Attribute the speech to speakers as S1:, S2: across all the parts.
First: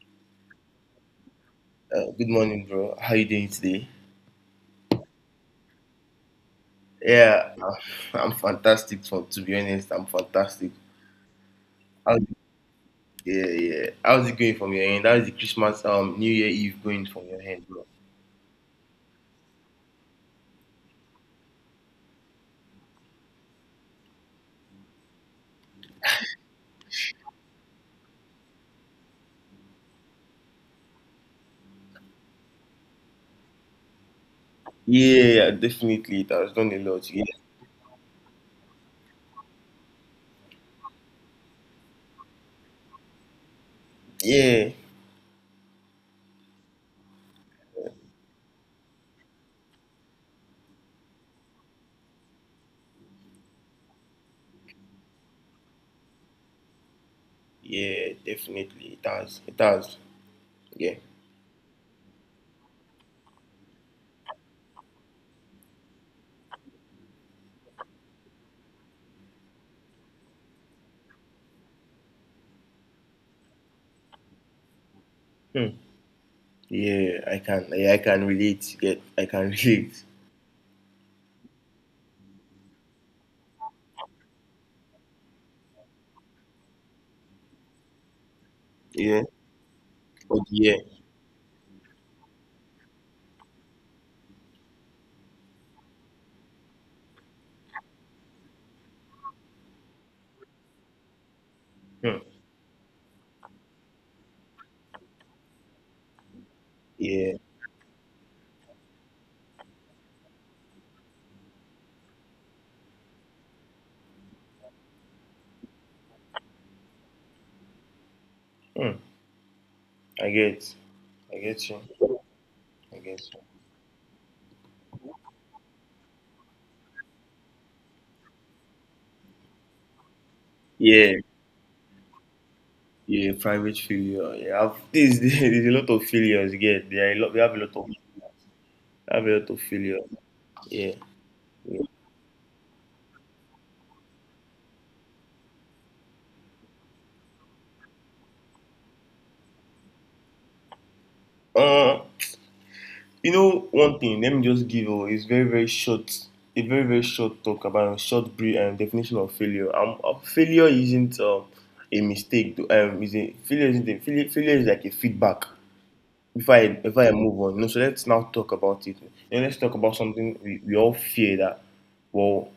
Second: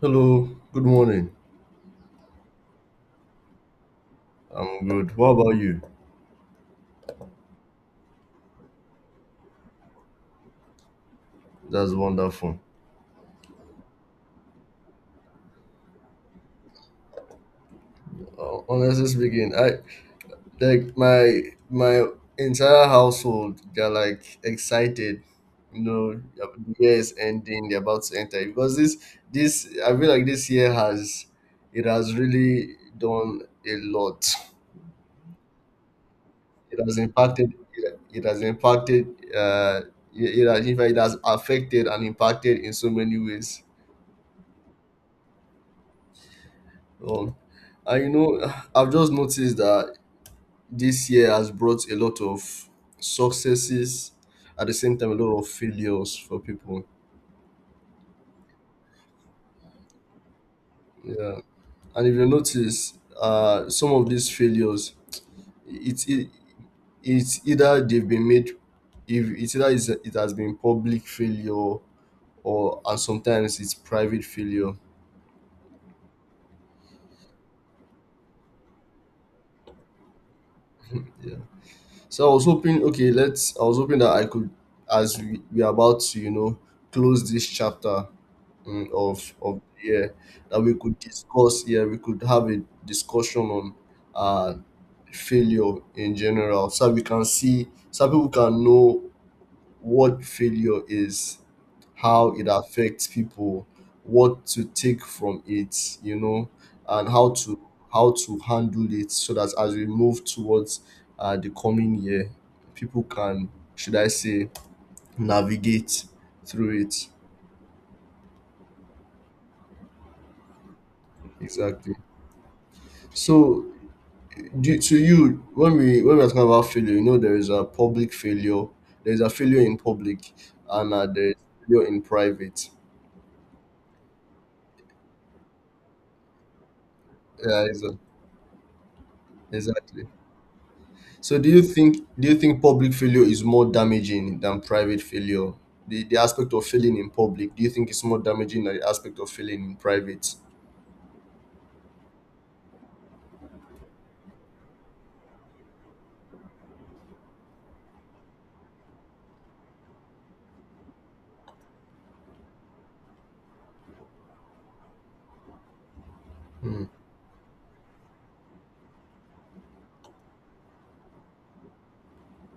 S1: Hello, good morning.
S2: Good morning, bro. How you doing today?
S1: I'm good. What about you?
S2: Yeah, I'm fantastic. To be honest, I'm fantastic.
S1: That's
S2: How's it,
S1: wonderful.
S2: yeah. How's it going from your end? How's the Christmas, New Year Eve going from your end, bro?
S1: Honestly speaking, I like my entire household. They're like excited. You know, the year is ending. They're about to enter because this, I feel like this year has it has really done a lot.
S2: Yeah, yeah, definitely. It has done
S1: It
S2: a
S1: has
S2: lot. Yeah,
S1: impacted. It has impacted. Uh, it has in fact it has affected and impacted in so many ways.
S2: yeah,
S1: Um, and you know, I've just noticed that this year has brought a lot of successes, at the same time, a lot of failures for people.
S2: yeah. Definitely, it has. It has. Yeah.
S1: Yeah, and if you notice, some of these failures, it's it, it's either they've been made, if it's either it's, it has been public failure or and sometimes it's private failure.
S2: Hmm. Yeah, I can relate. Yeah, I can relate.
S1: Yeah. So I was hoping, okay, let's. I was hoping that I could, as we are about to, you know, close this chapter
S2: Yeah.
S1: of the year
S2: But
S1: that we
S2: yeah.
S1: could discuss Yeah, we could have a discussion on uh, failure in general, so we can see, so people can know what failure is,
S2: Hmm.
S1: how it affects people, what to take from it, you know, and
S2: Yeah.
S1: how to handle it, so that as we move towards the coming year, people can, should I say, navigate through it.
S2: Hmm. I get. I get you.
S1: Exactly.
S2: I get
S1: So to you when we're talking about failure, you know, there is a public failure, there is a failure in public, and
S2: you.
S1: there is failure in private.
S2: Yeah, private failure. There's a lot of failures. Yeah, there are a lot. We have a
S1: yeah
S2: lot of
S1: exa-
S2: have a lot of failure.
S1: exactly.
S2: Yeah.
S1: So do you
S2: Yeah.
S1: think public failure is more damaging than private failure? The aspect of failing in public, do you think it's more damaging than the aspect of failing in private?
S2: Uh, you know one thing. Let me just give you. It's very very short. A very very short talk about a short brief definition of failure. Failure isn't a mistake. To, is a failure isn't a failure, Failure is like a feedback. before I
S1: Hmm.
S2: before I move on, you know, so let's now talk about it. You know, let's talk about something we all fear that, well,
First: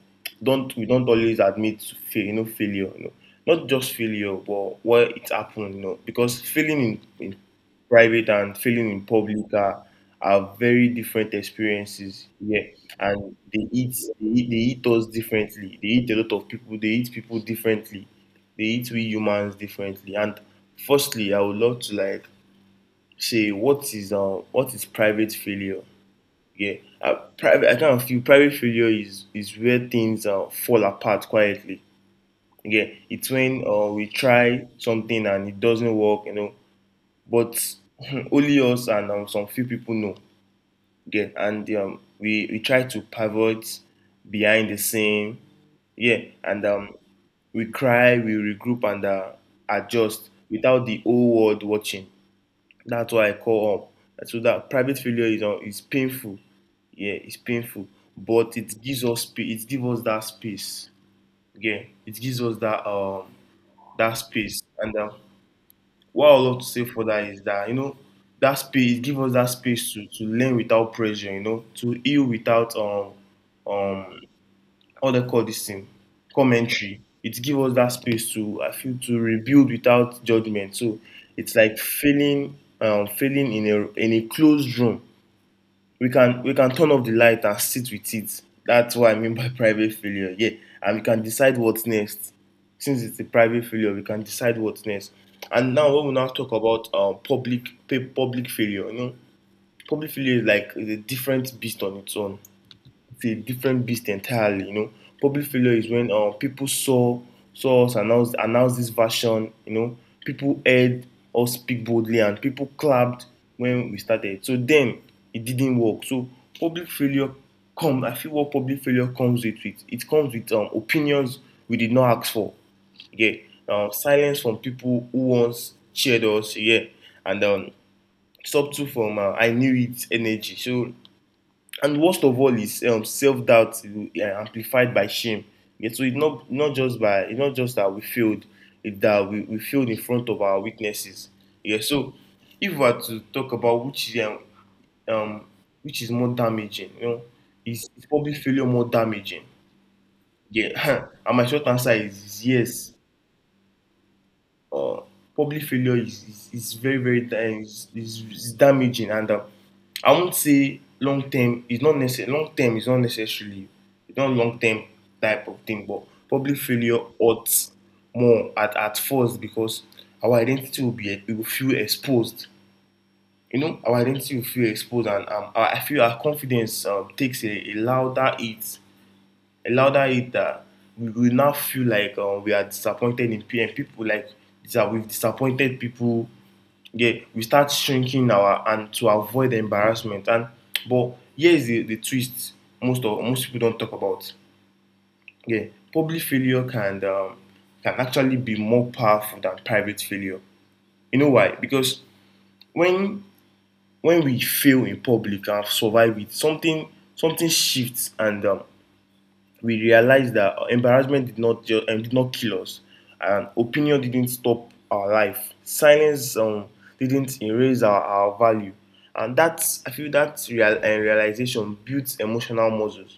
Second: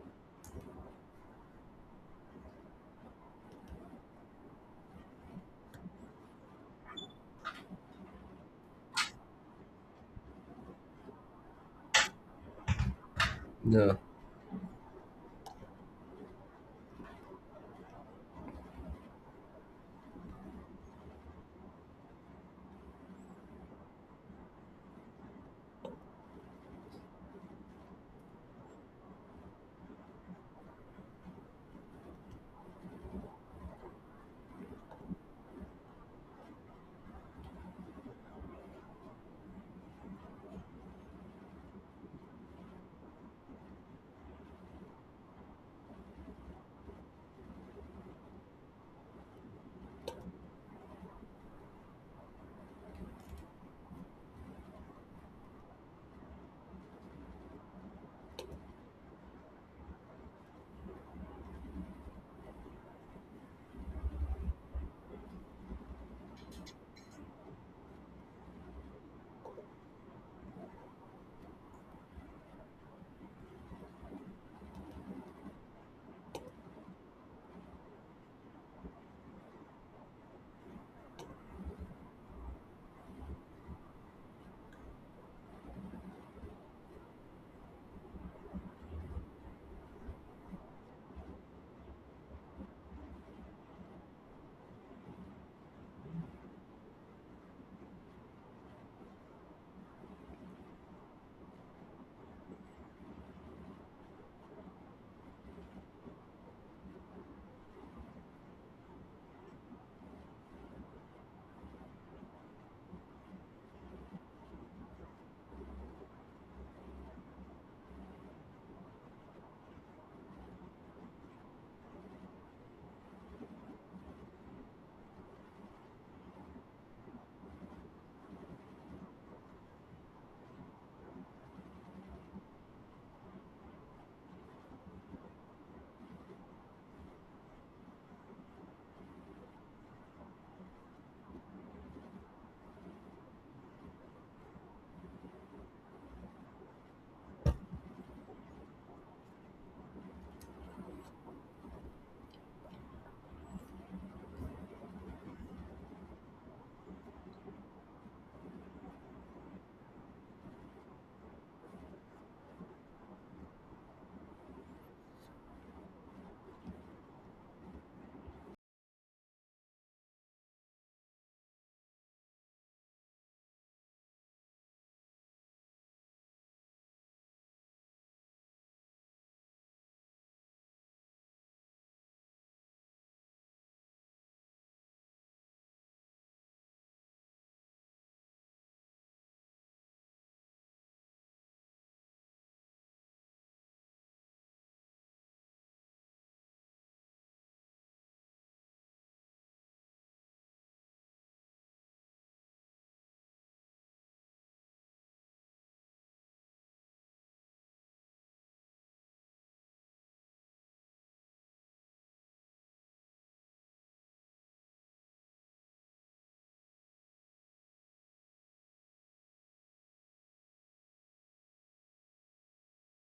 S2: don't we don't always admit to fail, you know, failure, you know. Not just failure, but where it happened, you know, because failing in private and failing in public are very different experiences. Yeah. And
S1: Yeah,
S2: they eat us differently. They eat people differently. They eat we humans differently. And firstly, I would love to like say what is private failure? Yeah, private. I kind of feel private failure is where things fall apart quietly. Yeah, it's when we try something and it doesn't work, you know. But only us and some few people know. Yeah, and um, we try to pivot behind the scene. Yeah, and we cry, we regroup and adjust without the whole world watching. That's why I call up. So that private failure is painful. Yeah, it's painful, but it gives us it gives us that space. Yeah, it gives us that that space. And what I would love to say for that is that, you know, that space, it gives us that space to learn without pressure. You know, to heal without um what do they call this thing — commentary. It gives us that space to, I feel, to rebuild without judgment. So it's like feeling feeling in a closed room. We can turn off the light and sit with it. That's what I mean by private failure. Yeah, and we can decide what's next. Since it's a private failure, we can decide what's next. And now when we now talk about public failure, you know, public failure is like a different beast on its own. It's a different beast entirely, you know. Public failure is when people saw saw us announce this version, you know, people heard us speak boldly and people clapped when we started. So then it didn't work. So public failure come I feel what public failure comes with it. It comes with opinions we did not ask for. Yeah. Silence from people who once cheered us, yeah. And subtle from I knew it energy. So, and worst of all is self-doubt amplified by shame. Yeah, so it's not just by it's not just that we failed, it's that we failed in front of our witnesses. Yeah. So if we are to talk about um which is more damaging, you know, is probably failure more damaging? Yeah. And my short answer is yes. uh, Public failure is very very is damaging. And I won't say long term. Is not necessary long term is not necessarily, it's not long term type of thing. But public failure hurts more at first because our identity will be we will feel exposed. You know, our identity will feel exposed. And I feel our confidence takes a louder hit, a louder hater. We will now feel like we are disappointed in people, and people like that we've disappointed people. Yeah, we start shrinking our and to avoid the embarrassment. And but here's the twist: most of most people don't talk about. Yeah, public failure can actually be more powerful than private failure. You know why? Because when when we fail in public and survive it, something shifts. And we realized that embarrassment did not ju- did not kill us, and opinion didn't stop our life. Silence didn't erase our value. And that's, I feel, that real, realization builds emotional muscles.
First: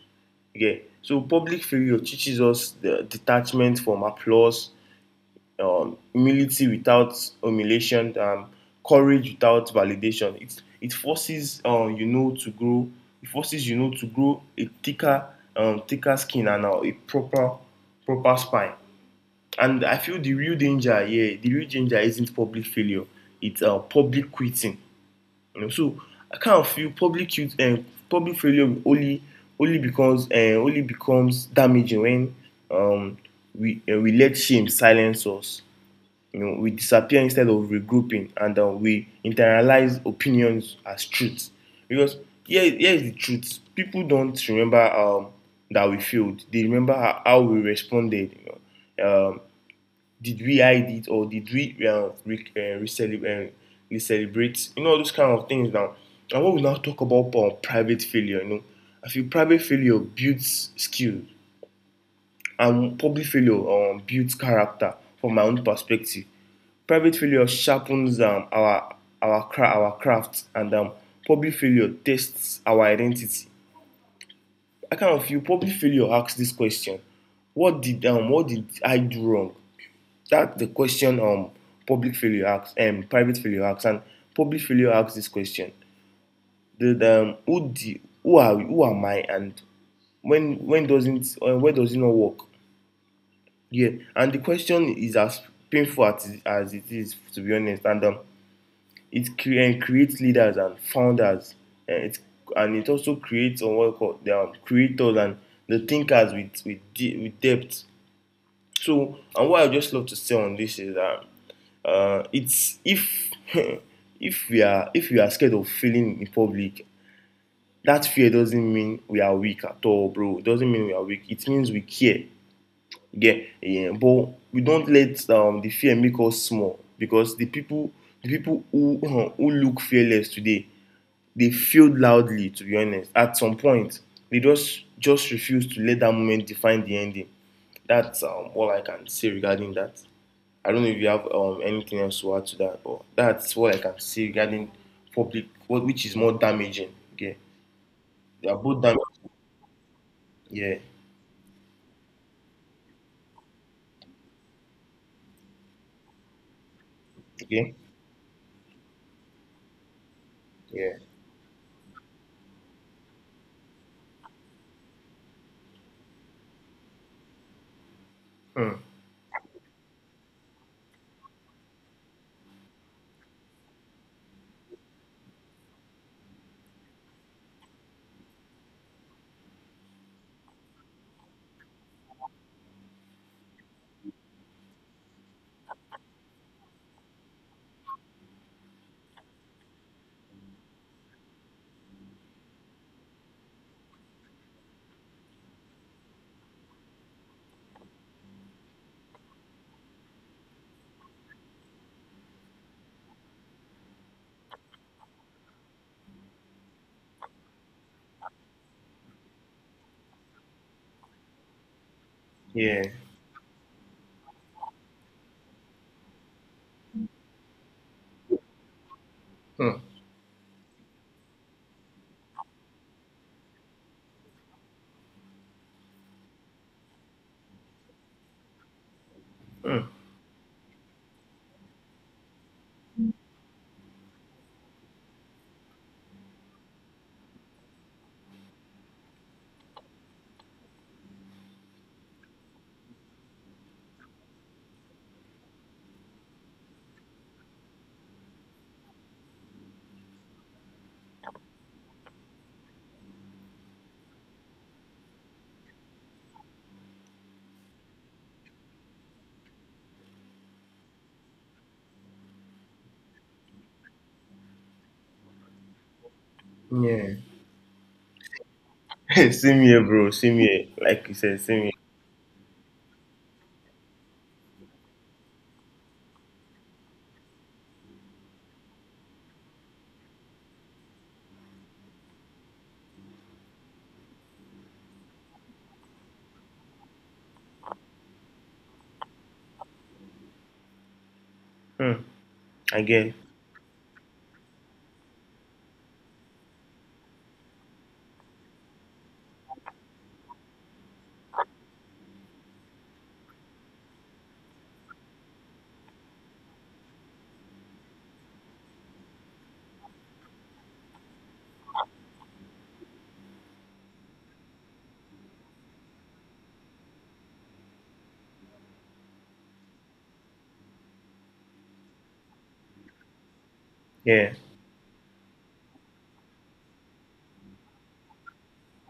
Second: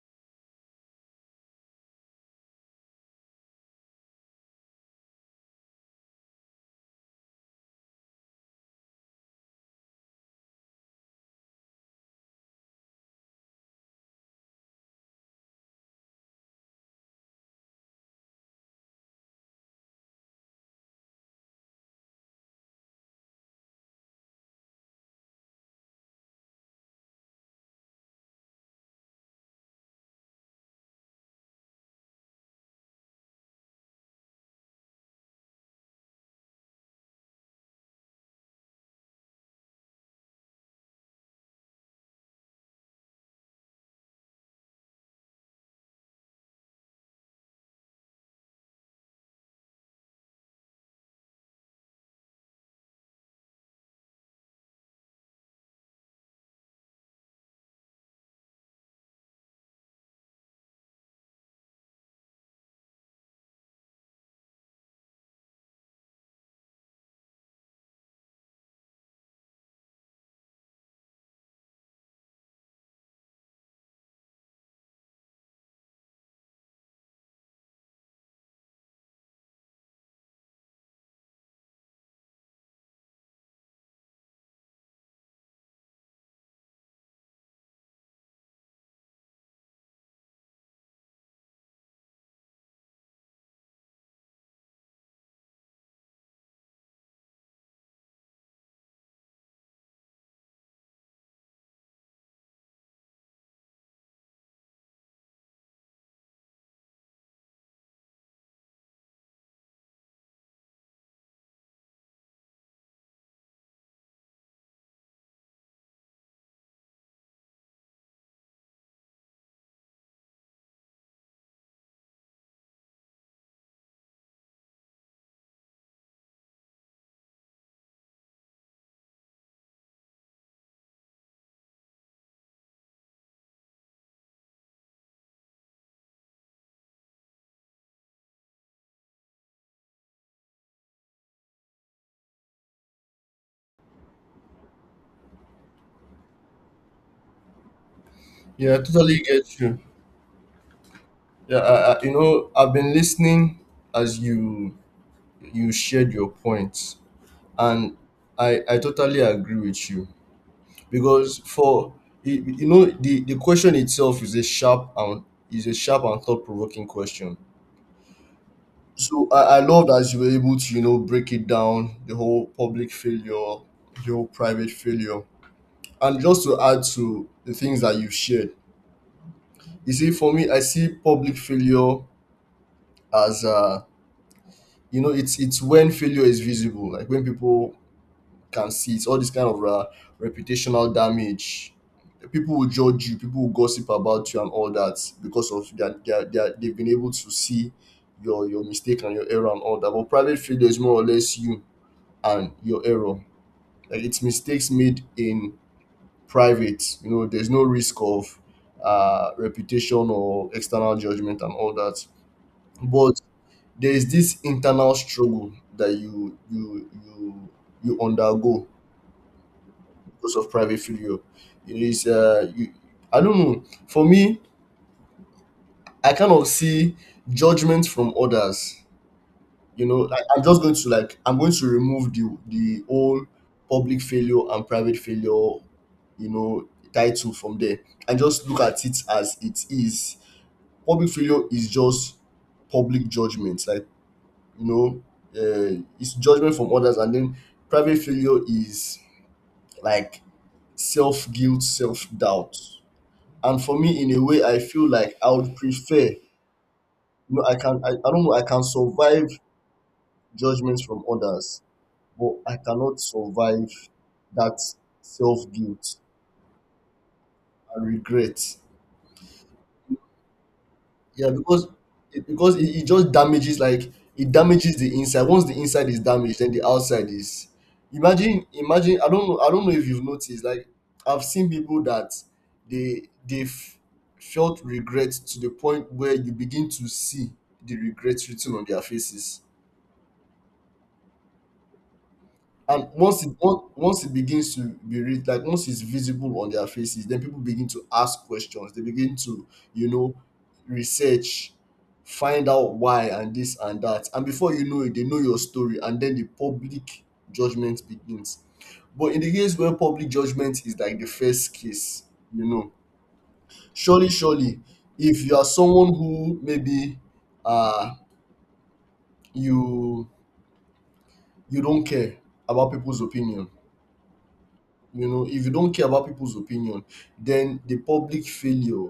S2: Okay, so public failure teaches us the detachment from applause, humility without humiliation, courage without validation. It forces you know to grow. It forces you know to grow a thicker, thicker skin and a proper, proper spine. And I feel the real danger here, the real danger isn't public failure. It's public quitting. You know, so I kind of feel public failure only becomes damaging when um, we let shame silence us. You know, we disappear instead of regrouping. And we internalize opinions as truth. Because here, here is the truth: people don't remember that we failed, they remember how we responded, you know. Did we hide it or did we recelebrate, you know, those kind of things. Now and what we now talk about private failure, you know, I feel private failure builds skill and public failure builds character. From my own perspective, private failure sharpens our our craft. And public failure tests our identity. I kind of feel public failure asks this question: what did I do wrong? That's the question public failure asks. And private failure asks, and public failure asks this question: the, who the who are we, who am I, and when doesn't where does it not work? Yeah. And the question is, as painful as it is, to be honest. And it creates leaders and founders. And it, and it also creates on what you call the creators and the thinkers with with depth. So, and what I just love to say on this is that it's if if we are — if we are scared of failing in public, that fear doesn't mean we are weak at all, bro. It doesn't mean we are weak. It means we care. Yeah, yeah. But we don't let the fear make us small, because the people, the people who who look fearless today, they failed loudly to be honest at some point. They just refused to let that moment define the ending. That's all I can say regarding that. I don't know if you have anything else to add to that, but that's what I can say regarding public — what which is more damaging. Okay, they are
S1: yeah, I
S2: both
S1: totally
S2: damaging.
S1: get you.
S2: Yeah.
S1: Yeah, you know, I've been listening as you you shared your points,
S2: Okay.
S1: and I totally agree with you
S2: Yeah.
S1: because for you, you know, the question itself is a sharp and is a sharp and thought-provoking question.
S2: Hmm.
S1: So I love that you were able to, you know, break it down, the whole public failure, the whole private failure. And just to add to the things that you've shared, you see, for me, I see public failure as you know, it's when failure is visible, like when people can see. It's all this kind of reputational damage. People will judge you, people will gossip about you and all that because of that they've been able to see your mistake and your error and all that. But private failure is more or less you and your error. Like it's mistakes made in private. You know, there's no risk of reputation or external judgment and all that.
S2: Yeah.
S1: But there is this internal struggle that you you undergo
S2: Hmm.
S1: because of private figure. It is, you, I don't know. For me, I kind of see judgment from others. You
S2: Hmm.
S1: know, like, I'm just going to like I'm going to remove the whole public failure and private failure, you know, title from there, and just look at it as it is. Public failure is just public judgment, like, you know, it's judgment from others, and then private failure is like self guilt, self doubt. And for me, in a way, I feel like I would prefer, you know, I don't know, I can survive judgments from others, but I cannot survive that self guilt
S2: Yeah.
S1: and regret.
S2: Same here, bro, same here. Like you
S1: Yeah,
S2: said,
S1: because
S2: same
S1: because it just damages, like it damages the inside. Once the inside is damaged, then the outside is. Imagine. I don't know. I don't know if you've noticed. Like I've seen people that they've felt regret to the point where you begin to see the regrets written on their faces.
S2: here. Hmm. I.
S1: And once once it begins to be read, like once it's visible on their faces, then people begin to ask questions. They begin to, you know, research, find out why and this and that. And before you know it, they know your story, and then the public judgment begins. But in the case where public judgment is like the first case, you know, surely, if you are someone who maybe uh you you don't care about people's opinion,
S2: Yeah.
S1: you know, if you don't care about people's opinion, then the public failure,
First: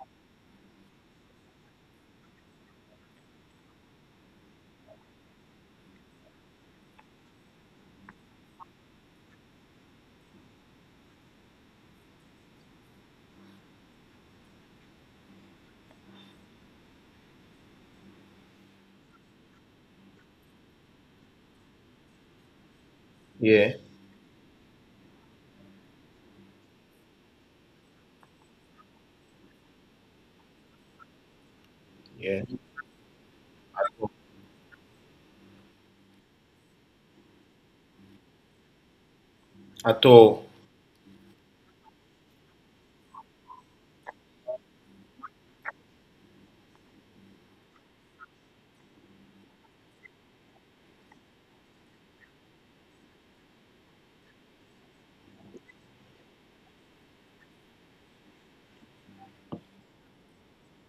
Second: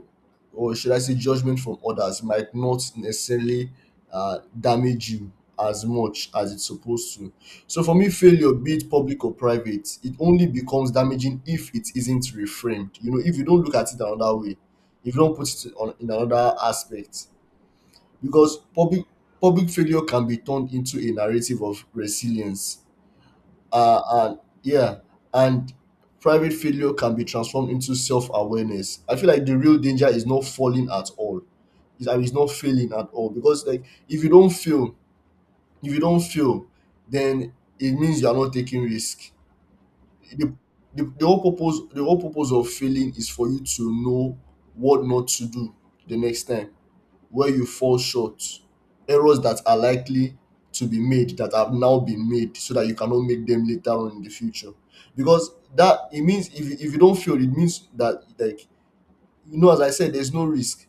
S1: or should I say judgment from others, might not necessarily damage you as much as it's supposed to. So for me, failure, be it public or private, it only becomes damaging if it isn't reframed. You know, if you don't look at it another way, if you don't put it on in another aspect. Because public failure can be turned into a narrative of resilience,
S2: Yeah.
S1: and yeah, and private failure can be transformed into self-awareness. I feel like the real danger is not falling at all. It's, I mean, it's
S2: Yeah.
S1: not failing at all, because like if you don't fail, then it means you are not taking risk.
S2: At all.
S1: The, the whole purpose of failing is for you to know what not to do the next time, where you fall short, errors that are likely to be made that have now been made so that you cannot make them later on in the future. Because that it means if if you don't fail, it means that like, you know, as I said, there's no risk.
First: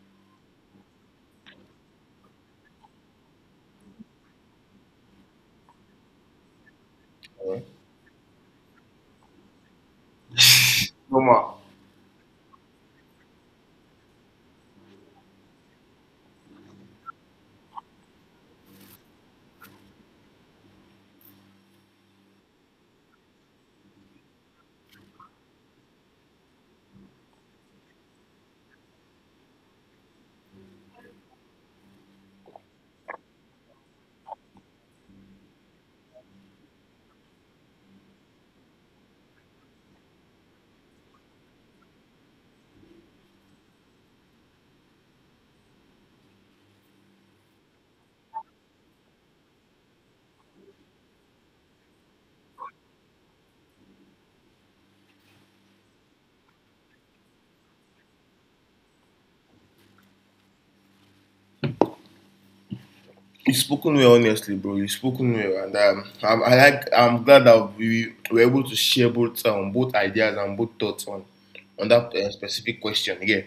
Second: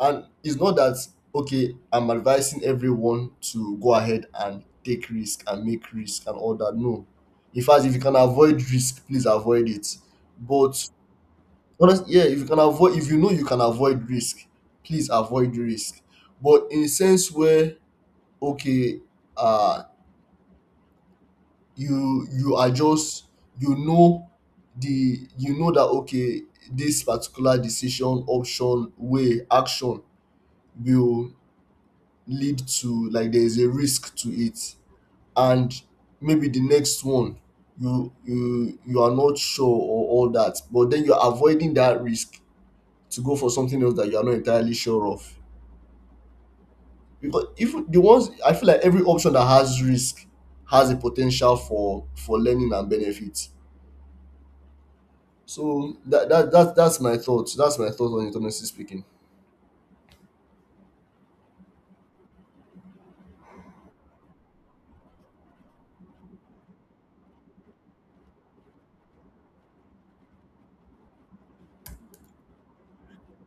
S1: And it's not that okay, I'm advising everyone to go ahead and take risk and make risk and all that. No,
S2: Yeah.
S1: in fact, if you can avoid risk, please avoid it. But
S2: Normal.
S1: honestly, yeah, if you can avoid, if you know you can avoid risk, please avoid risk. But in a sense where okay, uh, you you are just, you know, the you know that okay, this particular decision, option, way, action will lead to, like there is a risk to it, and maybe the next one you are not sure or all that, but then you're avoiding that risk to go for something else that you are not entirely sure of. Because if the ones I feel like every option that has risk has a potential for learning and benefit. So that's my thoughts. That's my thought on it, honestly speaking.
S2: You've spoken well, honestly, bro. You've spoken well, and I like — I'm glad that we were able to share both both ideas and both thoughts on that specific question. Yeah.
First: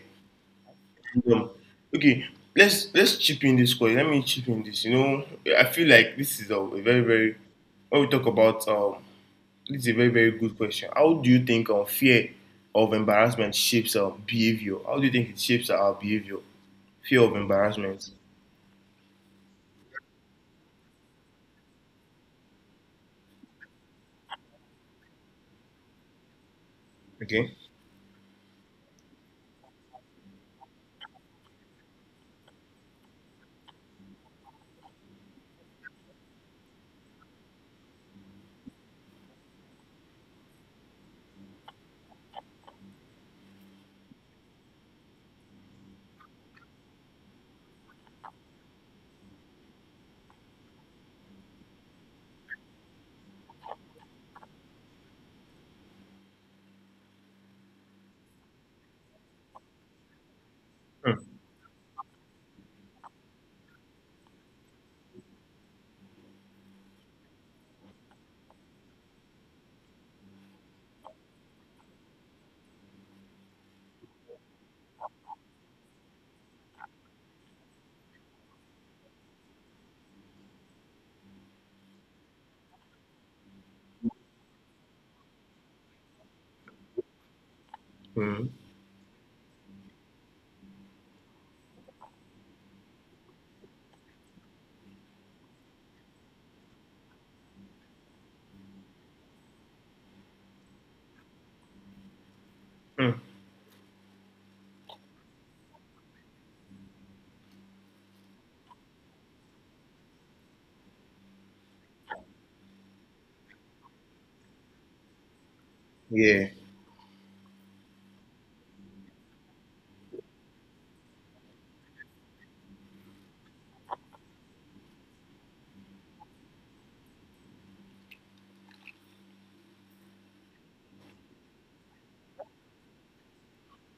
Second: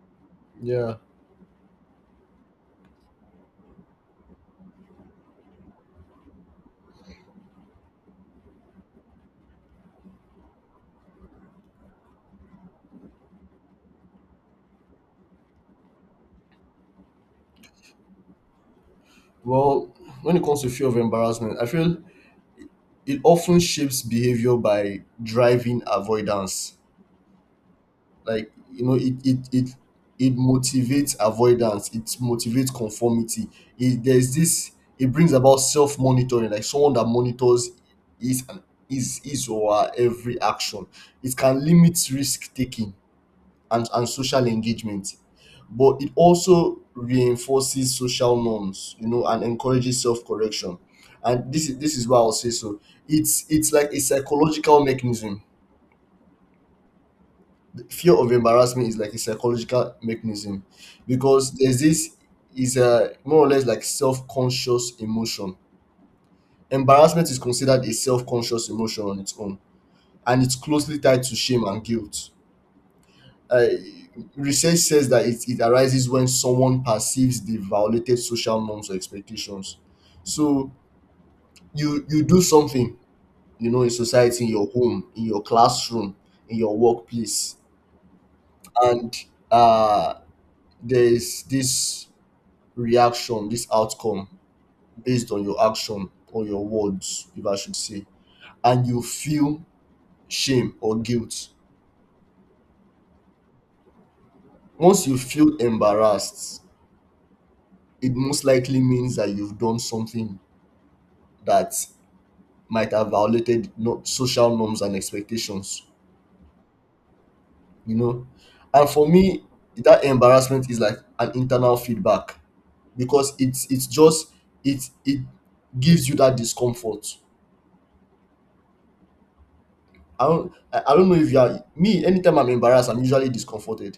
S1: Yeah.
S2: Um, okay. Let's chip in this question. Let me chip in this. You know, I feel like this is a very very — when we talk about this is a very very good question. How do you think fear of embarrassment shapes our behavior? How do you think it shapes our behavior? Fear of embarrassment.
S1: Well, when it comes to fear of embarrassment, I feel it often shapes behavior by driving avoidance.
S2: Okay.
S1: Like, you know, it motivates avoidance, it motivates conformity. It there's this It brings about self-monitoring, like someone that monitors his and his or her every action. It can limit risk taking and social engagement, but it also reinforces social norms, you know, and encourages self-correction. And this is why I'll say, so it's like a psychological mechanism. Fear of embarrassment is like a psychological mechanism,
S2: Mm,
S1: because there's this is a more or less like self-conscious emotion. Embarrassment is considered a self-conscious emotion on its own, and it's closely tied to shame and guilt. uh, Research says that it arises when someone perceives they violated social norms or expectations. So you do something, you know, in society, in your home, in your classroom, in your workplace,
S2: mm,
S1: and uh there's this reaction, this outcome, based on your action or your words, if I should say. And you feel shame or guilt.
S2: mm.
S1: Once you feel embarrassed, it most likely means that you've done something that might have violated social norms and expectations.
S2: Yeah.
S1: You know, and for me, that embarrassment is like an internal feedback, because it's just it it gives you that discomfort. I don't know if you are me, anytime I'm embarrassed, I'm usually discomforted.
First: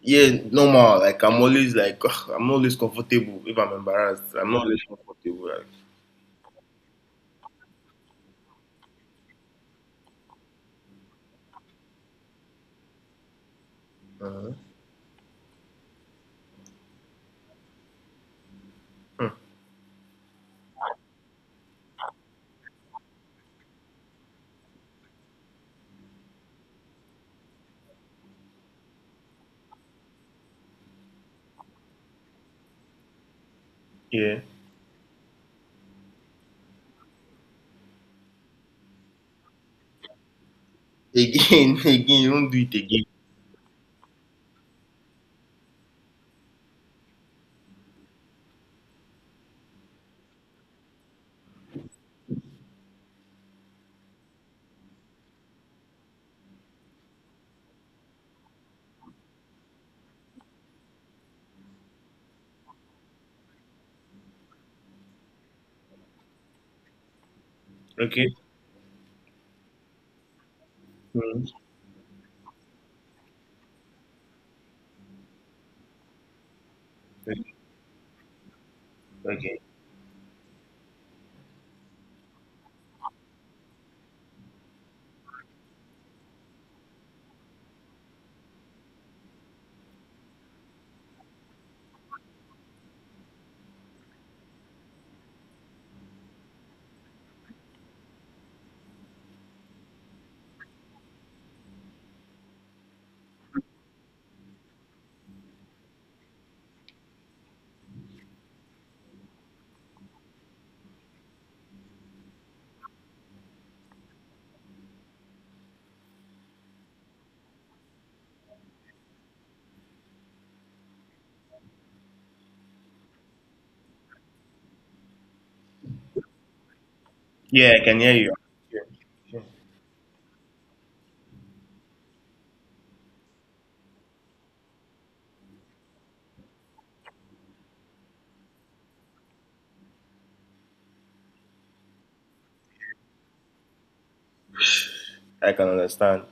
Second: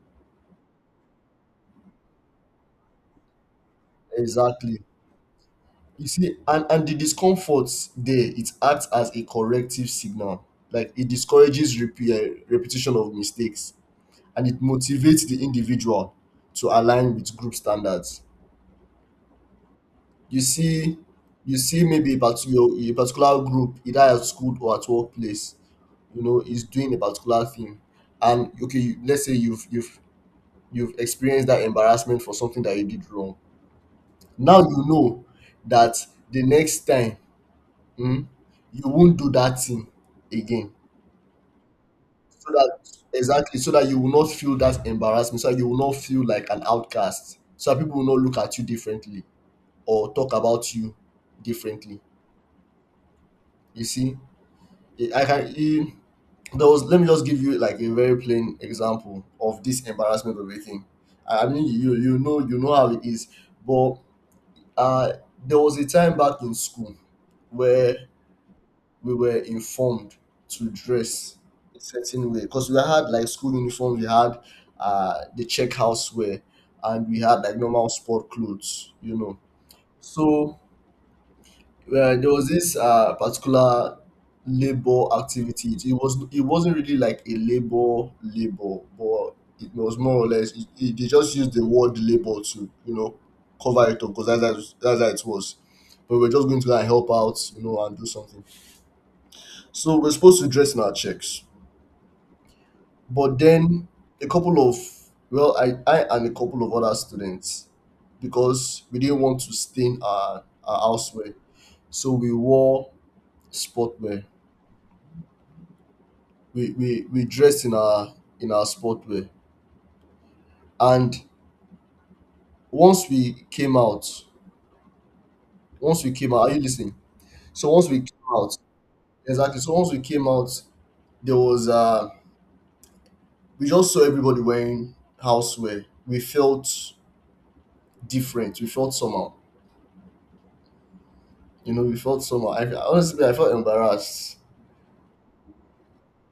S2: Yeah, normal. Like I'm always like I'm always comfortable if I'm embarrassed. I'm not
S1: Exactly.
S2: always comfortable. Like,
S1: You see, and the discomfort there, it acts as a corrective signal. Like it discourages repetition of mistakes, and
S2: uh,
S1: it motivates the individual to align with group standards.
S2: hmm,
S1: You see, you see maybe a particular group, either at school or at workplace, you know, is doing a particular thing. And okay, you, let's say you've experienced that embarrassment for something that you did wrong.
S2: yeah.
S1: Now you know that the next time um, you won't do that thing again.
S2: Again, again, you
S1: So
S2: don't do it
S1: that
S2: again.
S1: exactly, so that you will not feel that embarrassment, so that you will not feel like an outcast, so that people will not look at you differently or talk about you differently. You see, eh, i can eh, there was, let me just give you like a very plain example of this embarrassment of a thing. I mean, you know how it is, but uh there was a time back in school where
S2: Okay.
S1: we were informed to dress
S2: Hmm.
S1: a certain way because we had like school uniform, we had the check house wear, and we had like normal sport clothes, you know.
S2: Okay.
S1: So there was this particular labor activity. It wasn't really like a labor labor, but it was more or less they just used the word labor to, you know, cover it up, because that's how it was. But we were just going to like help out, you know, and do something. So we're supposed to dress in our checks. But then a couple of, well, I and a couple of other students, because we didn't want to stain our houseware. So we wore sportwear. We dressed in our sportwear. And once we came out, once we came out, are you listening? So
S2: Yeah, I
S1: once we
S2: can hear
S1: came
S2: you.
S1: out,
S2: Yeah. Yeah.
S1: exactly. So once we came out, there was we just saw everybody wearing houseware. We felt different. We felt somehow. You know, we felt somehow. I honestly, I felt embarrassed.
S2: I can understand.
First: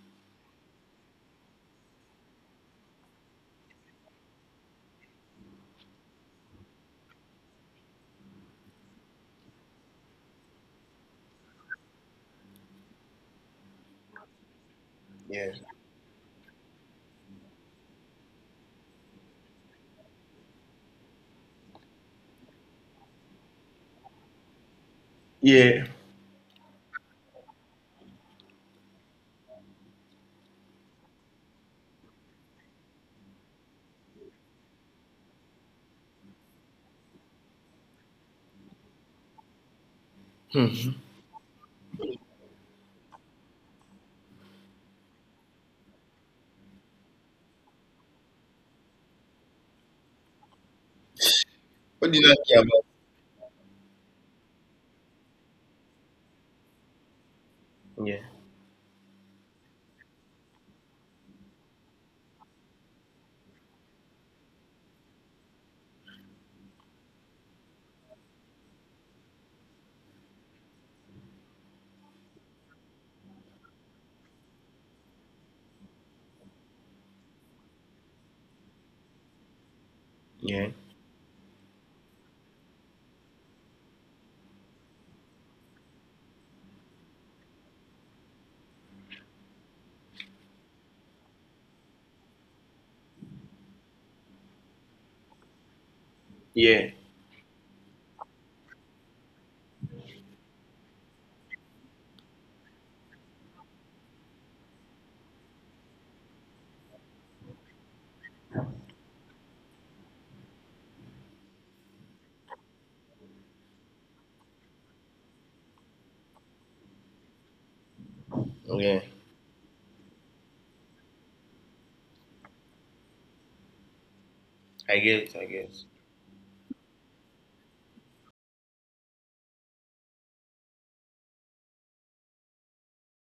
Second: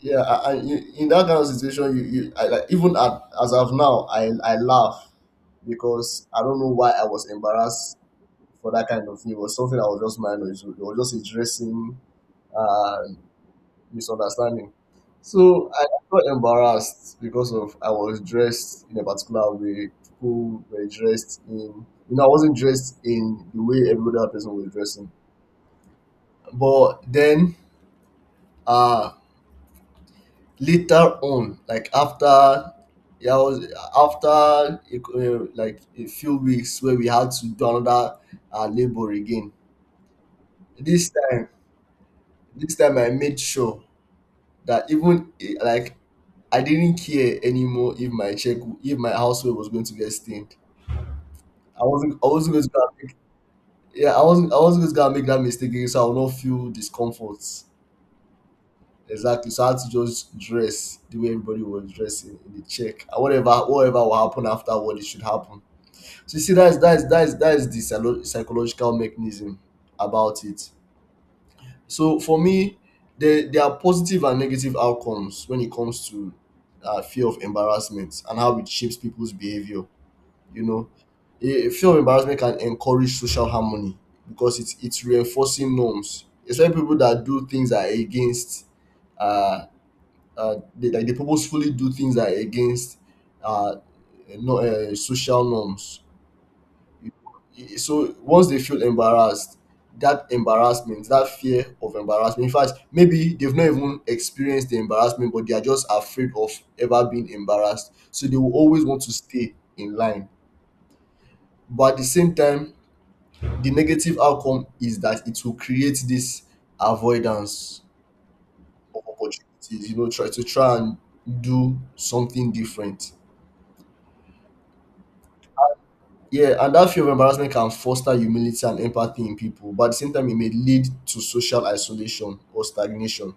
S1: Yeah, I in that kind of situation, you, you like even at, as of now, I laugh because I don't know why I was embarrassed for that kind of thing. It was something I was just minor. It was just a dressing uh, misunderstanding.
S2: Yeah.
S1: So I felt embarrassed because of I was dressed in a particular way. People were dressed in, you know, I wasn't dressed in the way every other person was dressing.
S2: Yeah.
S1: But then uh later on, like after, yeah, I was after a like a few weeks where we had to do another labor again. This time, this time I made sure that even like I didn't care anymore if my check, if my household was going to get stained.
S2: What do you
S1: I
S2: not
S1: wasn't
S2: care
S1: going to
S2: about?
S1: go and make, yeah, I wasn't going to go and make that mistake again, so I will not feel discomfort.
S2: Yeah.
S1: Exactly, so I had to just dress the way everybody was dressing in the check, and whatever whatever will happen afterward, it should happen. So you see, that's the psychological mechanism about it. So for me, there are positive and negative outcomes when it comes to fear of embarrassment and how it shapes people's behavior. You
S2: Yeah.
S1: know, fear of embarrassment can encourage social harmony because it's reinforcing norms, especially people that do things that are against. Uh, they, like they purposefully do things that are against uh, no, social norms.
S2: Yeah.
S1: So once they feel embarrassed, that embarrassment, that fear of embarrassment, in fact, maybe they've not even experienced the embarrassment, but they are just afraid of ever being embarrassed. So they will always want to stay in line. But at the same time, the negative outcome is that it will create this avoidance
S2: Yeah.
S1: of opportunities, you know, try to try and do something different.
S2: I guess. I guess.
S1: Yeah, and that fear of embarrassment can foster humility and empathy in people, but at the same time, it may lead to social isolation or stagnation.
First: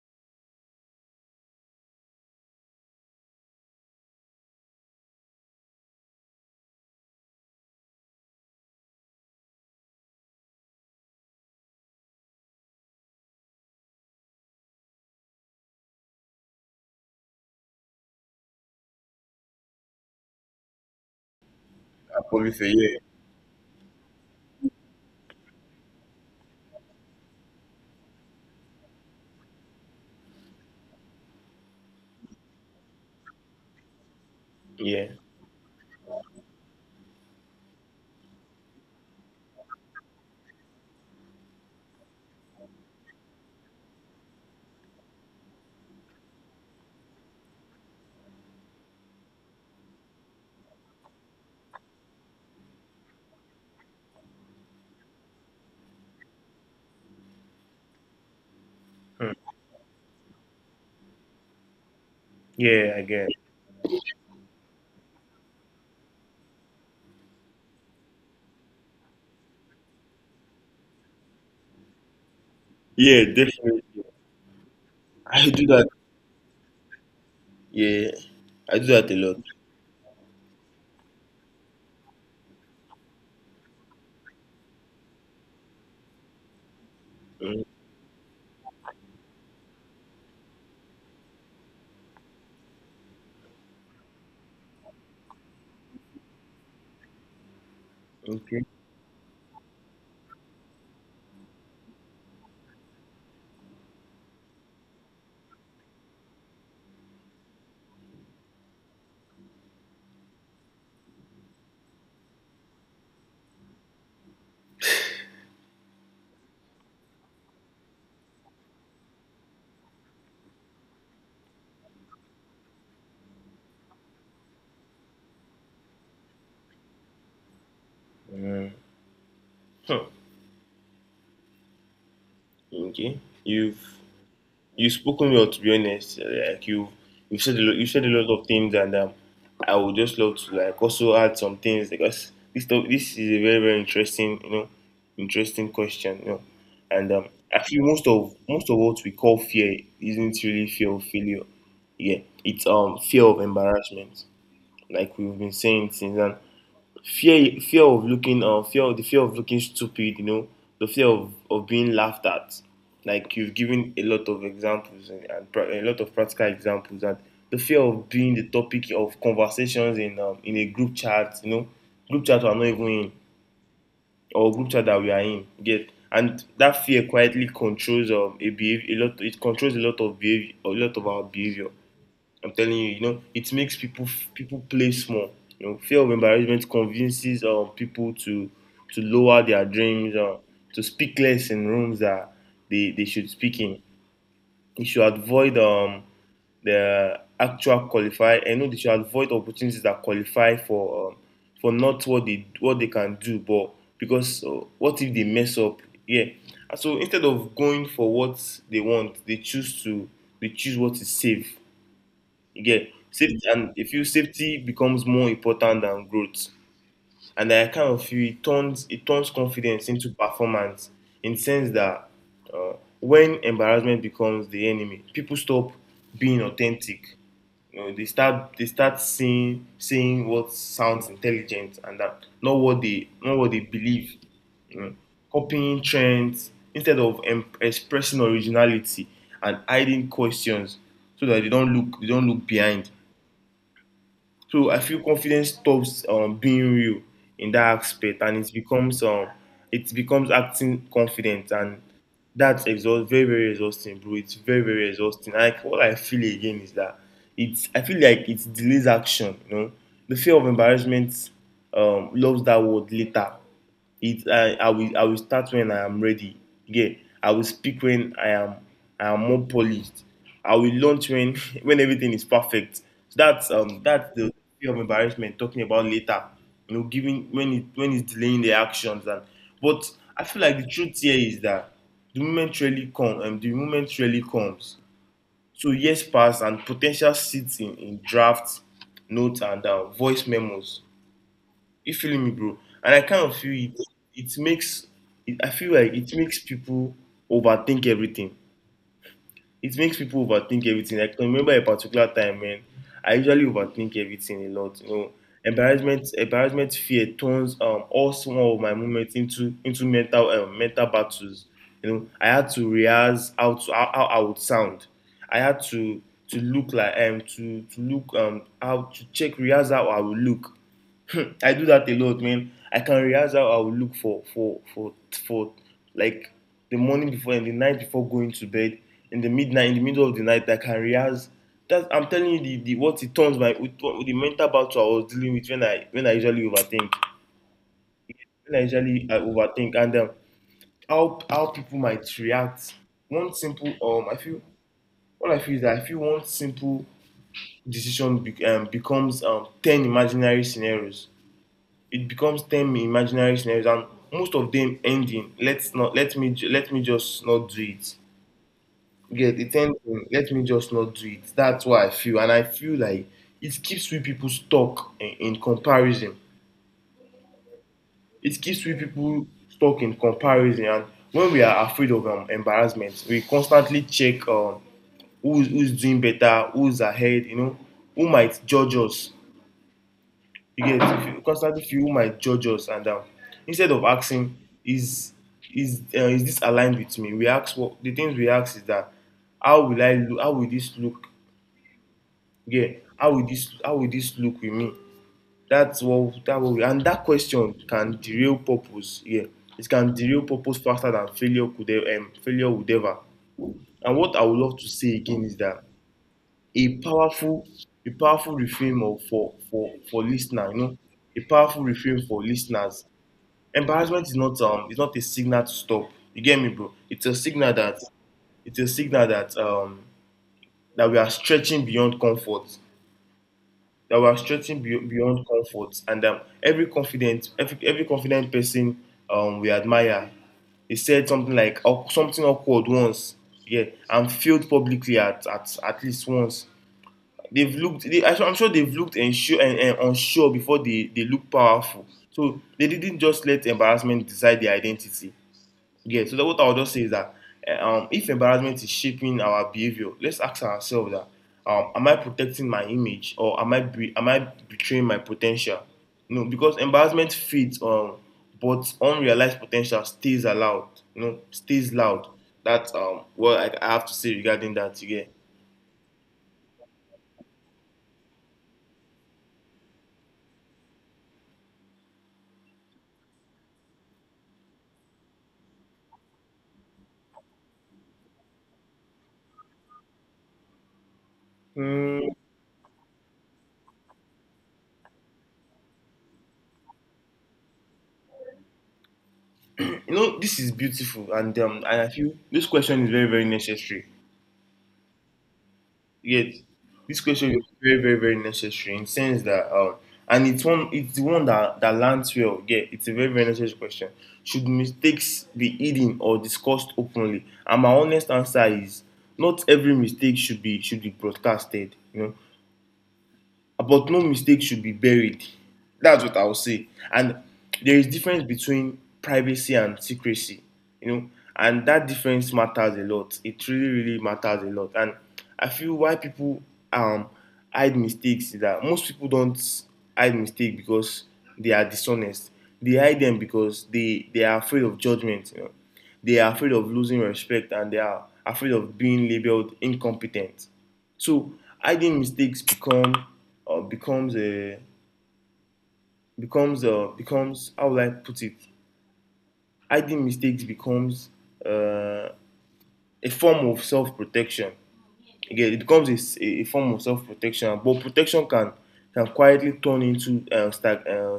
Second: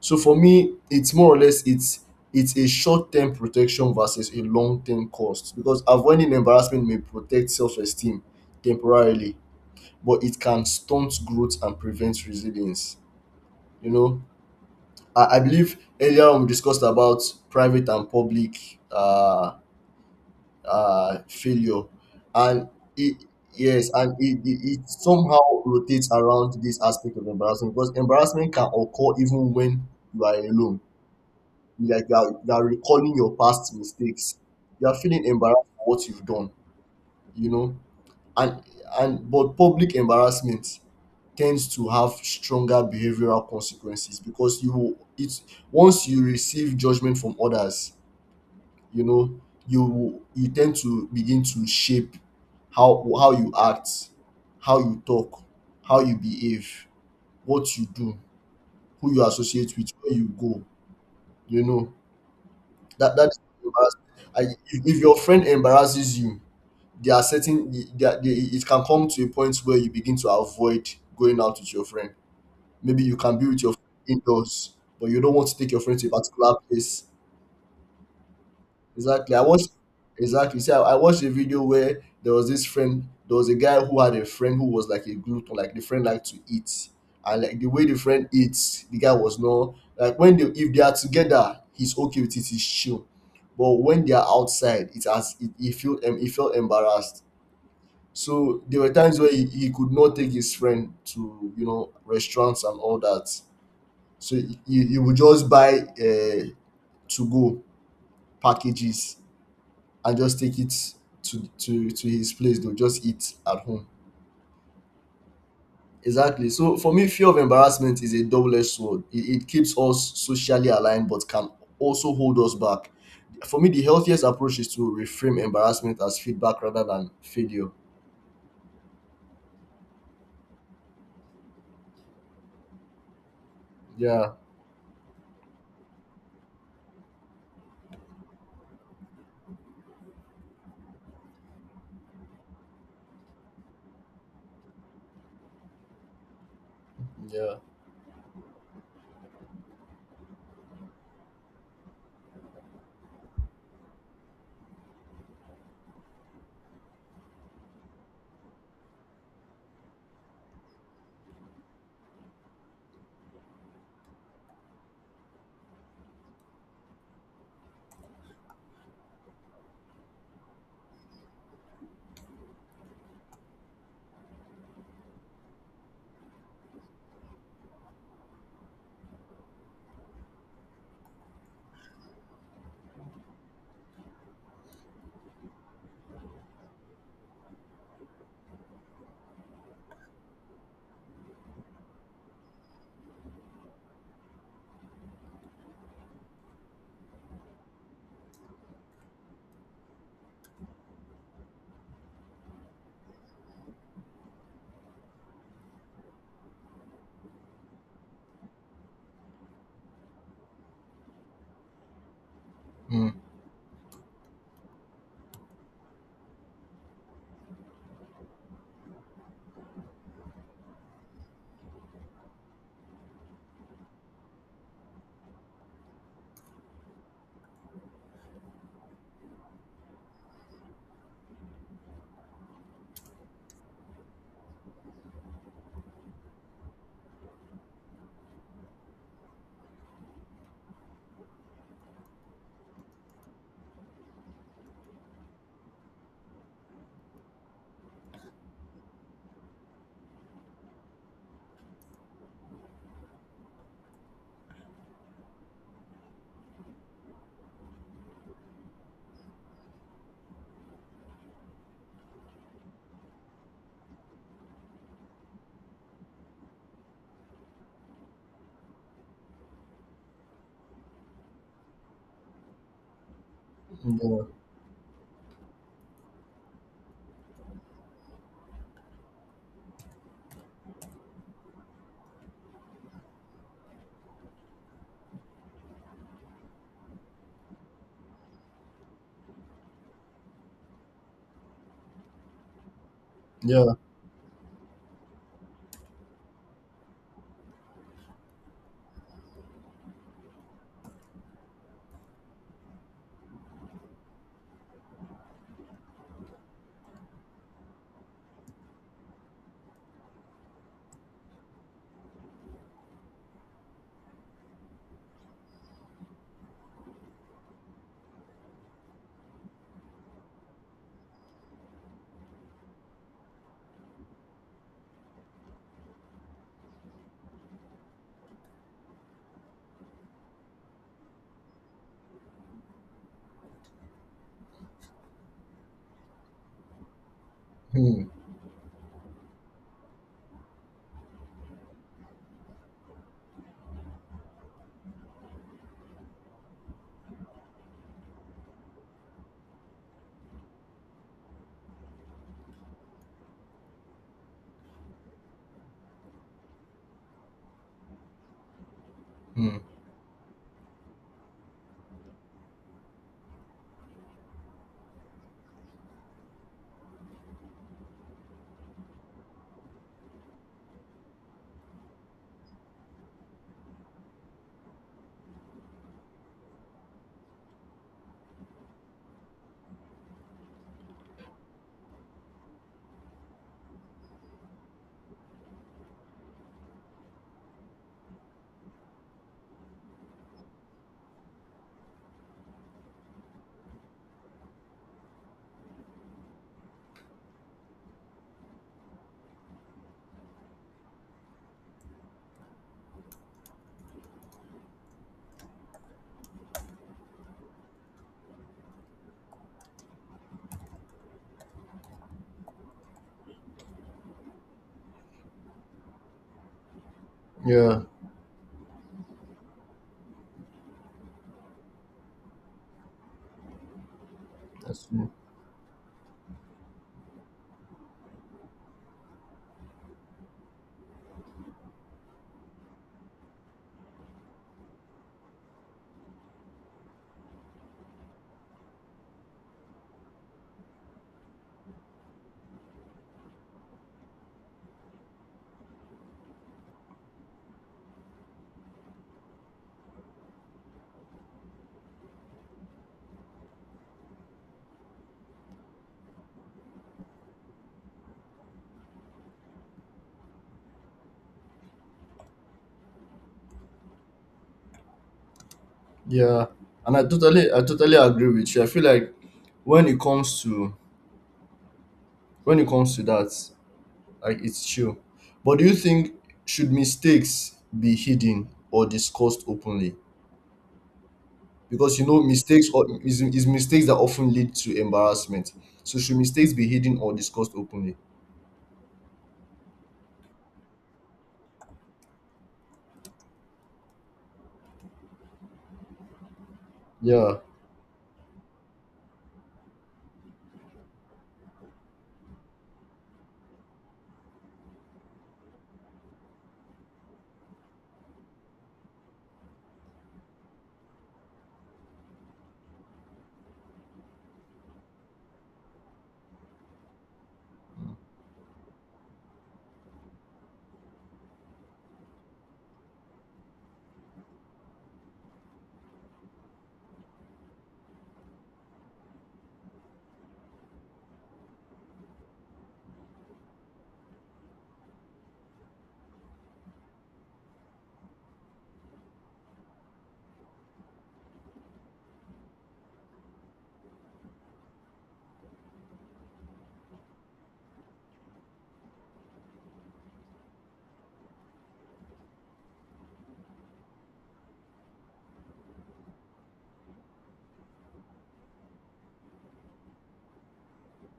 S1: So for me, it's more or less it's a short-term protection versus a long-term cost, because avoiding embarrassment may protect self-esteem temporarily, but it can stunt growth and prevent resilience. You know, I believe earlier on we discussed about private and public failure.
S2: I probably
S1: And
S2: say yeah.
S1: it, yes, and it somehow rotates around this aspect of embarrassment, because embarrassment can occur even when you are alone. You Like you are recalling your past mistakes, you are
S2: Yeah.
S1: feeling embarrassed for what you've done, you know. And and but public embarrassment tends to have stronger behavioral consequences because you it's once you receive judgment from others, you know, you tend to begin to shape how you act, how you talk, how you behave, what you do, who you
S2: Hmm.
S1: associate with, where you go, you know,
S2: Yeah, I
S1: that
S2: guess.
S1: that's embarrassing. I, if your friend embarrasses you, it can come to a point where you begin to avoid going out with your friend. Maybe you
S2: Yeah,
S1: can be with your
S2: definitely.
S1: friend indoors, but you don't want
S2: I
S1: to
S2: do
S1: take your
S2: that.
S1: friend to a particular place.
S2: Yeah. I do that a
S1: Exactly.
S2: lot.
S1: I watched exactly. See, I watched a video where there was this friend. There was a guy who had a friend who was like a glutton. Like the friend liked to eat, and like
S2: Mm.
S1: the way the friend eats, the guy was not like when they, if they are together, he's okay with it. He's chill, but when they are outside, he he felt embarrassed. So
S2: Okay.
S1: there were times where he could not take his friend to, you know, restaurants and all that. So he would just buy to go packages and just take it to his place, they'll just eat at home. Exactly, so for me, fear of embarrassment is a double-edged sword. It keeps us socially aligned but can also hold us back. For me, the healthiest approach is to reframe embarrassment as feedback rather than failure.
S2: Mm. Hmm. Okay. You've
S1: Yeah.
S2: you've spoken well, to be honest. Like you you've said a lot, you said a lot of things, and I would just love to like also add some things because this is a very very interesting interesting question. And
S1: Yeah.
S2: I feel most of what we call fear isn't really fear of failure. Yeah, it's fear of embarrassment, like we've been saying since then. Fear of looking fear of looking stupid, the fear of being laughed at, like you've given a lot of examples, and a lot of practical examples, and the fear of being the topic of conversations in a group chat, group chat we're not even in, or group chat that we are in get, and that fear quietly controls a behavior a lot it controls a lot of behavior, a lot of our behavior. I'm telling you, you know, it makes people play small. You know, fear of embarrassment convinces people to lower their dreams, to speak less in rooms that they should speak in. They should avoid the actual qualify. I know they should avoid opportunities that qualify for not what they can do, but because what if they mess up? Yeah. And so instead of going for what they want, they choose what is safe. Yeah,
S1: Mm.
S2: safety and if you safety becomes more important than growth, and I kind of feel it turns confidence into performance in the sense that uh, when embarrassment becomes the enemy, people stop being authentic. You know, they start seeing saying what sounds intelligent, and that not what they not what they believe. You know, copying trends instead of expressing originality, and hiding questions so that they don't look behind. So I feel confidence stops being real in that aspect, and it becomes acting confident, and that's exhaust very very exhausting, bro. It's very very exhausting. Like what I feel again is that it's I feel like it delays action. You know, the fear of embarrassment loves that word later. It I will start when I am ready. Yeah, I will speak when I am more polished. I will launch when when everything is perfect. So that's
S1: Yeah.
S2: the fear of embarrassment talking about later. You know, giving when it's delaying the actions. And but I feel like the truth here is that the moment really comes. So years pass and potential sits in drafts, notes and voice memos. You feeling me, bro? And I kind of feel
S1: Yeah.
S2: It makes. I feel like it makes people overthink everything. It makes people overthink everything. Like, I can remember a particular time when I usually overthink everything a lot. You know, fear turns all small of my moments into mental mental battles. You know, I had to rehearse how I would sound. I had to look like to look how to check rehearse how I would look. I do that a lot, man. I can realize how I will look for like the morning before and the night before going to bed. In the midnight, in the middle of the night, I can realize. That's I'm telling you the what it turns my with, what- with the mental battle I was dealing with when I usually overthink.
S1: Mm.
S2: When I overthink, and how people might react. One simple I feel what I feel is that I feel one simple decision becomes ten imaginary scenarios. It becomes 10 imaginary scenarios, and most of them end in let's not let me just not do it. Get it
S1: Mm.
S2: ends in let me just not do it. That's what I feel. And I feel like it keeps we people stuck in comparison. It keeps we people stuck in comparison. And when we are afraid of embarrassment, we constantly check who's doing better, who's ahead, you know, who might judge us. You get you constantly feel might judge us. And instead of asking is is this aligned with me? We ask what the things we ask is that how will I look? How will this look? Yeah, how will this look with me? That's what that what we, And that question can derail purpose. Yeah, it can derail purpose faster than failure failure would ever. And what I would love to say again is that a powerful a powerful reframe of for listener, you know, a powerful reframe for listeners. Embarrassment is not it's not a signal to stop. You get me, bro?
S1: Yeah,
S2: It's a signal that that we are stretching beyond comfort. That we are stretching be-
S1: that's true.
S2: Beyond comfort, and every confident person we admire, he said something like something awkward once, yeah, and failed publicly at least once. I'm sure they've looked unsure, and unsure before they look powerful. So they didn't just let embarrassment decide their identity. Yeah, so that what I would just say is that if embarrassment is shaping our behavior, let's ask ourselves that am I protecting my image, or am I betraying my potential? No, because embarrassment fades, but unrealized potential stays allowed. You know, stays loud. That's what I have to say regarding that. Again,
S1: Yeah, and I totally agree with you. I feel like when it comes to when it comes to that, like it's true. But do you think, should mistakes be hidden or discussed openly? Because you
S2: mm,
S1: know mistakes or is mistakes that often lead to embarrassment. So should mistakes be hidden or discussed openly?
S2: you know, this is beautiful, and I feel this question is very very necessary. Yet, this question
S1: Yeah.
S2: is very, very, very necessary in sense that, and it's it's the one that that lands well. Yeah, it's a very, very necessary question. Should mistakes be hidden or discussed openly? And my honest answer is, not every mistake should be broadcasted. You know, but no mistake should be buried. That's what I'll say. And there is difference between privacy and secrecy, you know, and that difference matters a lot. It really, really matters a lot. And I feel why people um hide mistakes is that most people don't hide mistakes because they are dishonest. They hide them because they are afraid of judgment. You know, they are afraid of losing respect, and they are afraid of being labeled incompetent. So hiding mistakes become uh, becomes uh, becomes how would I put it? Hiding mistakes becomes uh, a form of self-protection. Again, it becomes a form of self-protection, but protection can quietly turn into uh, stag, uh,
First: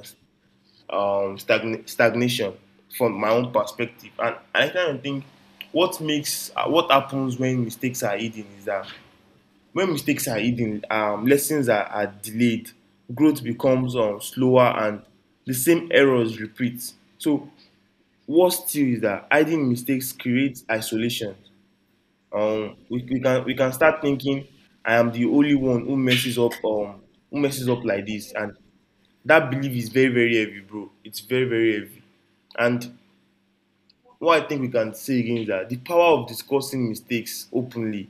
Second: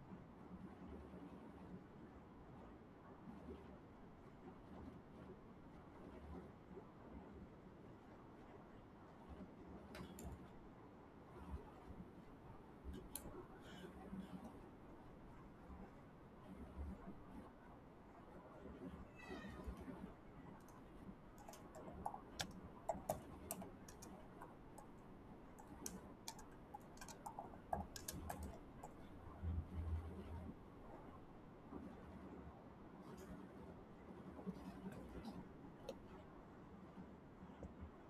S2: um, stagn- stagnation from my own perspective. And I kind of think what happens when mistakes are hidden is that when mistakes are hidden, lessons are delayed, growth becomes slower, and the same errors repeat. So, worse still is that hiding mistakes creates isolation. We can start thinking, I am the only one who messes up like this, and that belief is very very heavy, bro. It's very very heavy. And what I think we can say again is that the power of discussing mistakes openly.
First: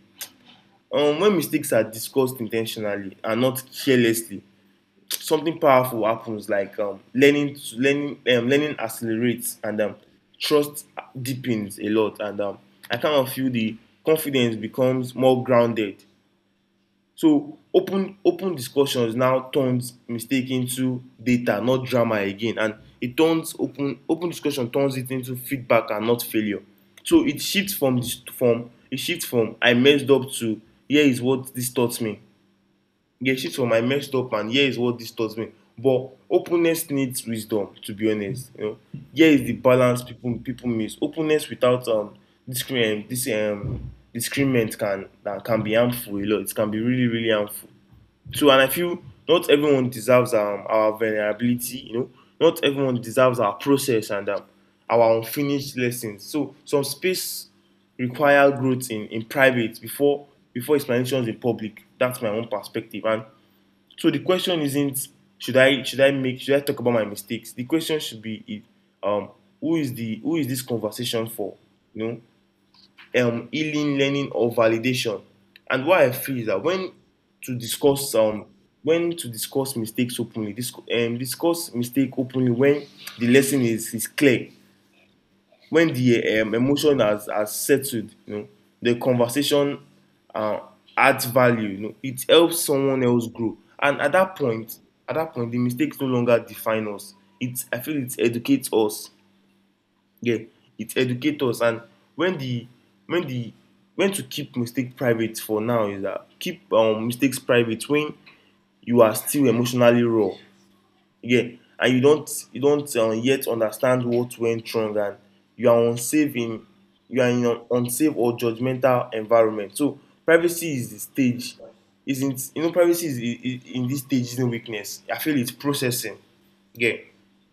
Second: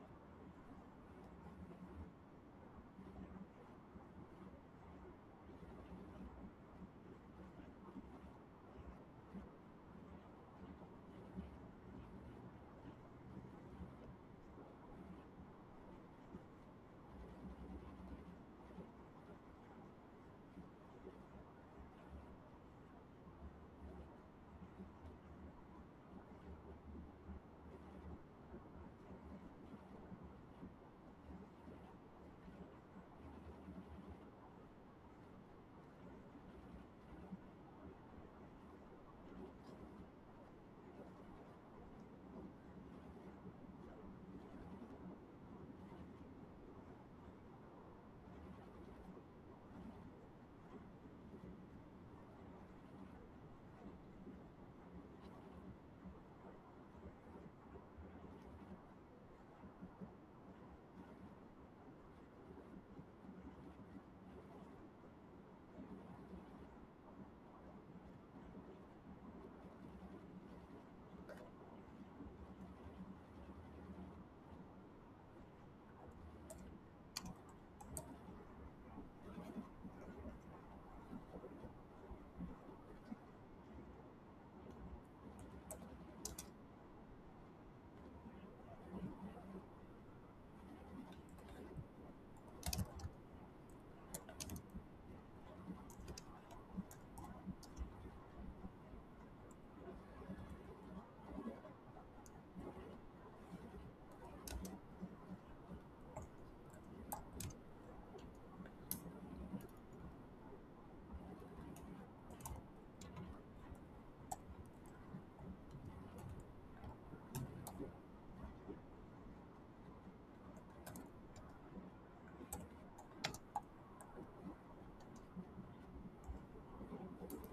S2: When mistakes are discussed intentionally and not carelessly, something powerful happens like learning accelerates, and trust deepens a lot, and I kind of feel the confidence becomes more grounded. So open discussions now turns mistake into data, not drama again, and it turns open discussion turns it into feedback and not failure. So it shifts from I messed up to here is what this taught me. Yeah, shit for my messed up and here is what this taught me. But openness needs wisdom, to be honest. You know, here is the balance people miss. Openness without discrimination, this discriminant can that can be harmful a lot. It can be really really harmful. So and I feel not everyone deserves our vulnerability. You know, not everyone deserves our process, and our unfinished lessons. So some space require growth in private before explanations in public. That's my own perspective. And so the question isn't should I talk about my mistakes? The question should be um who is this conversation for? You know, um, healing, learning, or validation. And what I feel is that to discuss um when to discuss mistakes openly, discuss mistake openly when the lesson is clear, when the emotion has settled, you know, the conversation uh, adds value, you know, it helps someone else grow, and at that point, at that point the mistakes no longer define us, it I feel it educates us. Yeah, it educates us. And when the when the when to keep mistakes private for now is that keep mistakes private when you are still emotionally raw. Yeah, and you don't yet understand what went wrong, and you are unsafe in you are in an unsafe or judgmental environment. So privacy is the stage privacy is in this stage isn't weakness, I feel it's processing. Yeah,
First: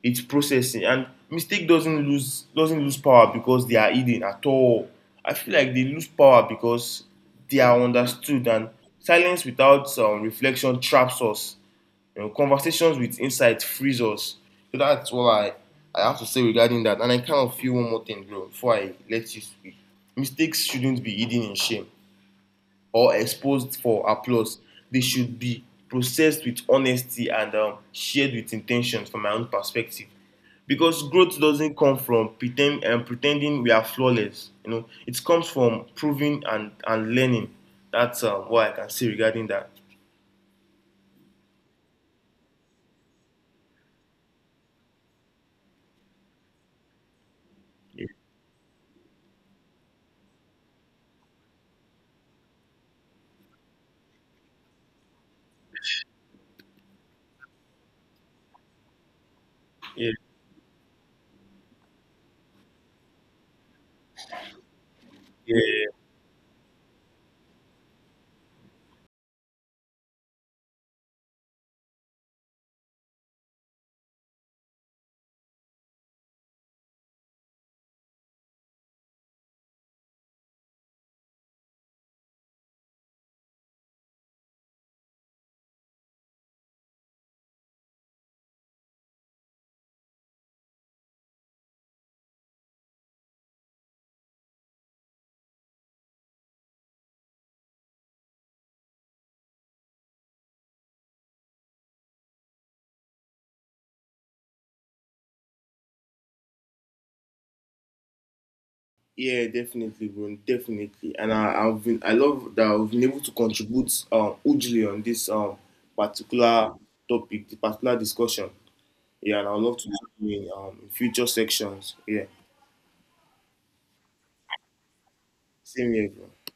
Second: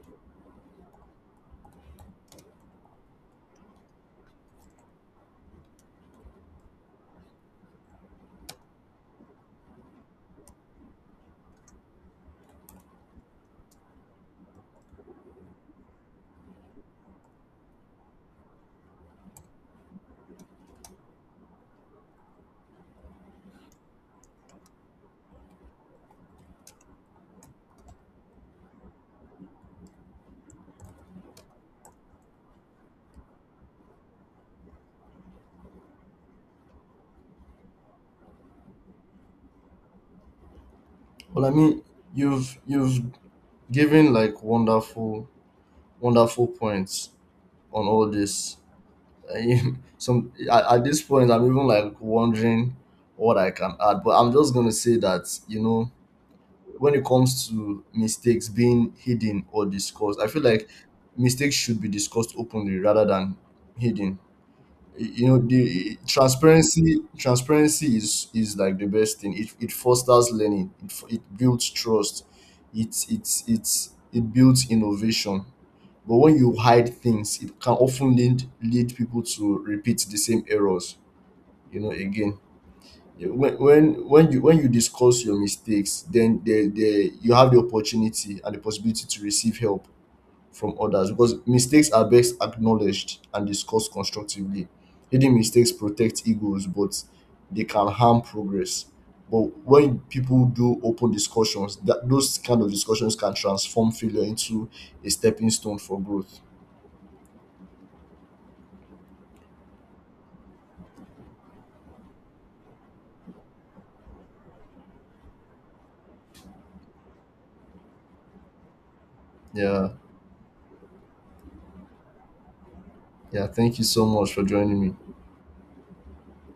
S2: it's processing. And mistake doesn't lose power because they are hidden at all. I feel like they lose power because they are understood. And silence without reflection traps us. You know, conversations with insight frees us. So that's all I have to say regarding that. And I kind of feel one more thing, bro, before I let you speak. Mistakes shouldn't be hidden in shame or exposed for applause. They should be processed with honesty, and shared with intentions from my own perspective. Because growth doesn't come from pretending we are flawless. You know, it comes from proving, and learning. That's what I can say regarding that.
S1: Well, I mean, you've given like wonderful wonderful points on
S2: Yeah,
S1: all this. I- Some at this point, I'm even like wondering what I can add. But I'm just gonna say that, you know, when it comes to mistakes being hidden or
S2: yeah,
S1: discussed, I feel like mistakes should be discussed openly rather than hidden. You know,
S2: yeah.
S1: the transparency is like the best thing. It fosters learning. It it builds trust. It's it builds innovation. But when you hide things, it can often lead people to repeat the same errors. You know, again, when you discuss your mistakes, then there you have the opportunity and the possibility to receive help from others, because mistakes are best acknowledged and discussed constructively. Hidden mistakes protect egos, but they can harm progress. But when people do open discussions, that those kind of discussions can transform failure into a stepping stone for growth.
S2: Yeah, definitely, bro. Definitely. And I've been, I love that I've been able to contribute hugely on this particular topic, the particular discussion. Yeah, and I would love to
S1: Yeah.
S2: do it in future sections. Yeah.
S1: Yeah, thank you so much for joining me.
S2: Same here, bro.